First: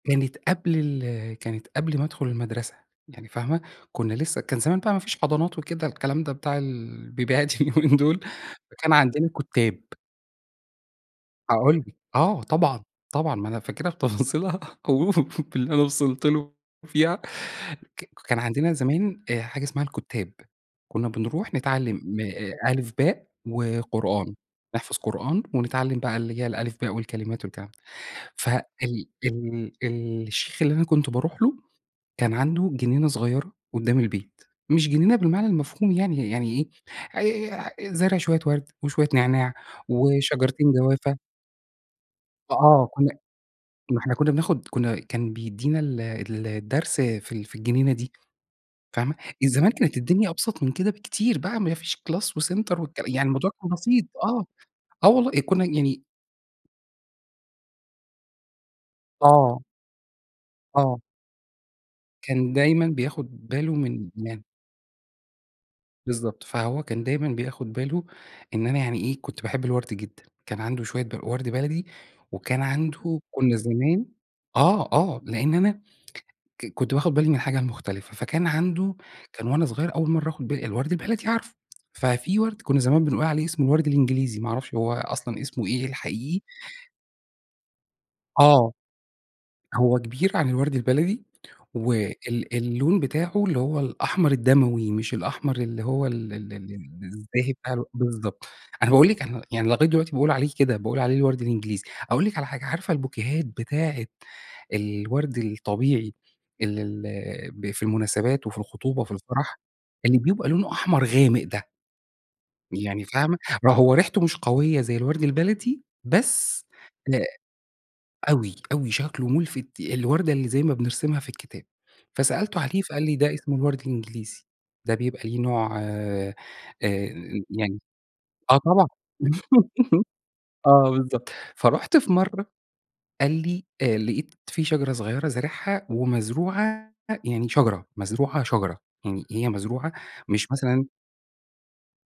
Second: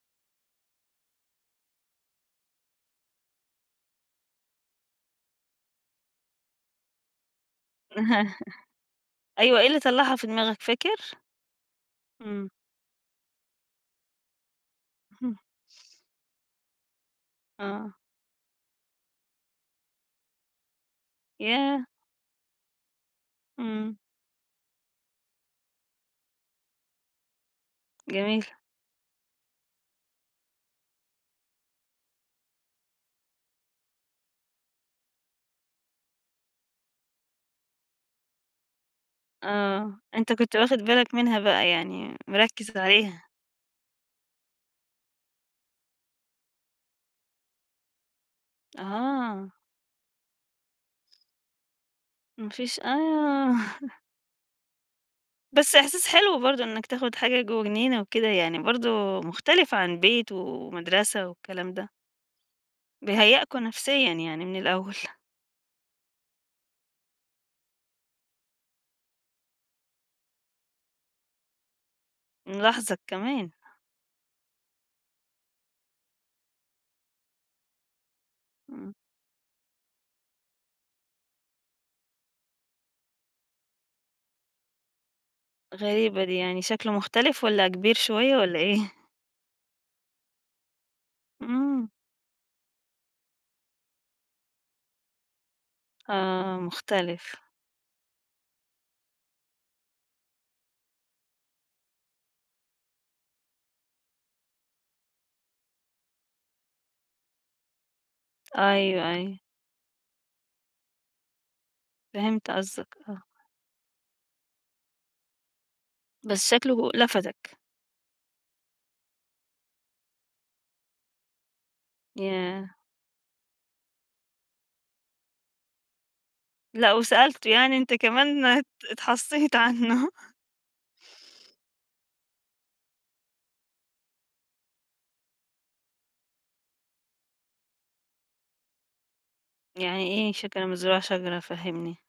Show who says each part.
Speaker 1: كانت قبل ال كانت قبل ما أدخُل المدرسة، يعني فاهمة؟ كُنّا لسّه كان زمان بقى ما فيش حضانات وكده الكلام ده بتاع ال البيبيهات اليومين دول، فكان عندنا
Speaker 2: أيوه. إيه اللي
Speaker 1: كُتّاب.
Speaker 2: طلّعها في دماغك فاكر؟
Speaker 1: هاقول لِك. آه
Speaker 2: إمم.
Speaker 1: طبعًا. طبعًا. ما أنا فاكرها بتفاصيلها أو باللي أنا وصلت له فيها،
Speaker 2: آه.
Speaker 1: ك كان عندنا زمان آآ حاجة اسمها الكُتّاب. كُنّا بنروح
Speaker 2: ياه!
Speaker 1: نتعلّم م أ ألِف، باء
Speaker 2: إمم.
Speaker 1: وقرآن، نحفظ قرآن ونتعلّم بقى اللي هي الألِف باء والكلمات والكلام ده.
Speaker 2: جميل.
Speaker 1: فال ال ال الشيخ اللي أنا كنت باروح له، كان عنده جنينة صغيرة قُدّام البيت، مش جنينة بالمعنى المفهوم يعني، يعني إيه آآ زارع شوية وَرْد وشوية نعناع
Speaker 2: آه. أنت كنت
Speaker 1: وشجرتين
Speaker 2: واخِد بالك
Speaker 1: جوافة.
Speaker 2: منها بقى، يعني مركّز
Speaker 1: فآه. كُنّا
Speaker 2: عليها.
Speaker 1: ما إحنا كُنّا بناخُد كُنّا كان بيدّينا ال ال الدرس في ال في الجنينة دي فاهمة؟ آآ
Speaker 2: أها.
Speaker 1: زمان كانت الدنيا أبسط من كده بكتير بقى ما فيش class
Speaker 2: ما
Speaker 1: وcenter
Speaker 2: فيش
Speaker 1: والكل يعني الموضوع
Speaker 2: آه.
Speaker 1: كان بسيط آه. آه والله، كُنّا
Speaker 2: بس
Speaker 1: يعني
Speaker 2: إحساس حلو برضه إنّك تاخُد حاجة جوّه جنينة وكده. يعني برضه
Speaker 1: آه.
Speaker 2: مختلفة عن بيت
Speaker 1: آه.
Speaker 2: ومدرسة والكلام ده.
Speaker 1: كان دايمًا بياخُد
Speaker 2: بيهيّأكم
Speaker 1: باله من
Speaker 2: نفسيًا
Speaker 1: م
Speaker 2: يعني من الأول.
Speaker 1: بالضبط. فهو كان دايماً بياخُد باله إن أنا يعني إيه، كنت باحب الوَرْد جدًا. كان عنده شوية ب وَرْد بلدي وكان
Speaker 2: ملاحظك
Speaker 1: عنده
Speaker 2: كمان.
Speaker 1: كُنّا زمان آه، آه. لإن أنا ك كنت باخُد بالي من الحاجة المختلفة، فكان
Speaker 2: إمم.
Speaker 1: عنده كان وأنا صغير أول مرّة آخُد بالي، الوَرْد البلدي عارفه، ففي وَرْد كُنّا زمان بنقول عليه اسمه الوَرْد الإنجليزي، ما أعرفش هو أصلًا اسمه إيه
Speaker 2: غريبة دي.
Speaker 1: الحقيقي.
Speaker 2: يعني شكله مختلف والّا كبير شوية والّا
Speaker 1: آه.
Speaker 2: إيه؟
Speaker 1: هو كبير عن الوَرْد البلدي
Speaker 2: إمم.
Speaker 1: وال اللون بتاعه اللي هو الأحمر الدَمَوي مش الأحمر اللي هو ال ال
Speaker 2: آه.
Speaker 1: ال
Speaker 2: مختلف.
Speaker 1: الزاهي بتاع الو بالضبط. أنا باقول لِك أنا يعني لغاية دلوقتي باقول عليه كده، باقول عليه الوَرْد الإنجليزي. أقول لِك على حاجة، عارفة البوكيهات بتاعة الوَرْد الطبيعي ال ال ب في المناسبات وفي الخطوبة
Speaker 2: أيوه،
Speaker 1: وفي
Speaker 2: أيوه.
Speaker 1: الفَرَح اللي بيبقى لونه أحمر غامق ده؟
Speaker 2: فهمت قصدك
Speaker 1: يعني
Speaker 2: آه.
Speaker 1: فاهمة؟ ما هو ريحته مش قويّة زي الوَرْد البلدي،
Speaker 2: بس
Speaker 1: بس
Speaker 2: شكله
Speaker 1: آآ
Speaker 2: لفَتِك.
Speaker 1: أوي، أوي شكله مُلفِت، الوردة اللي زي ما بنرسمها في الكتاب. فسألته
Speaker 2: ياه!
Speaker 1: عليه فقال لي: "ده اسمه الوَرْد الإنجليزي، ده بيبقى ليه نوع آآ
Speaker 2: لأ وسألته يعني
Speaker 1: يعني"
Speaker 2: أنت كمان
Speaker 1: آه
Speaker 2: ات
Speaker 1: طبعًا.
Speaker 2: اتحصّيت عنّه.
Speaker 1: آه بالضبط. فرُحت في مرّة قال لي: "آآ لقيت في شجرة صغيرة زارعها ومزروعة يعني شجرة، مزروعة شجرة. يعني هي مزروعة
Speaker 2: يعني إيه
Speaker 1: مش
Speaker 2: شجرة
Speaker 1: مثلًا"
Speaker 2: مزروعة شجرة فهِّمني؟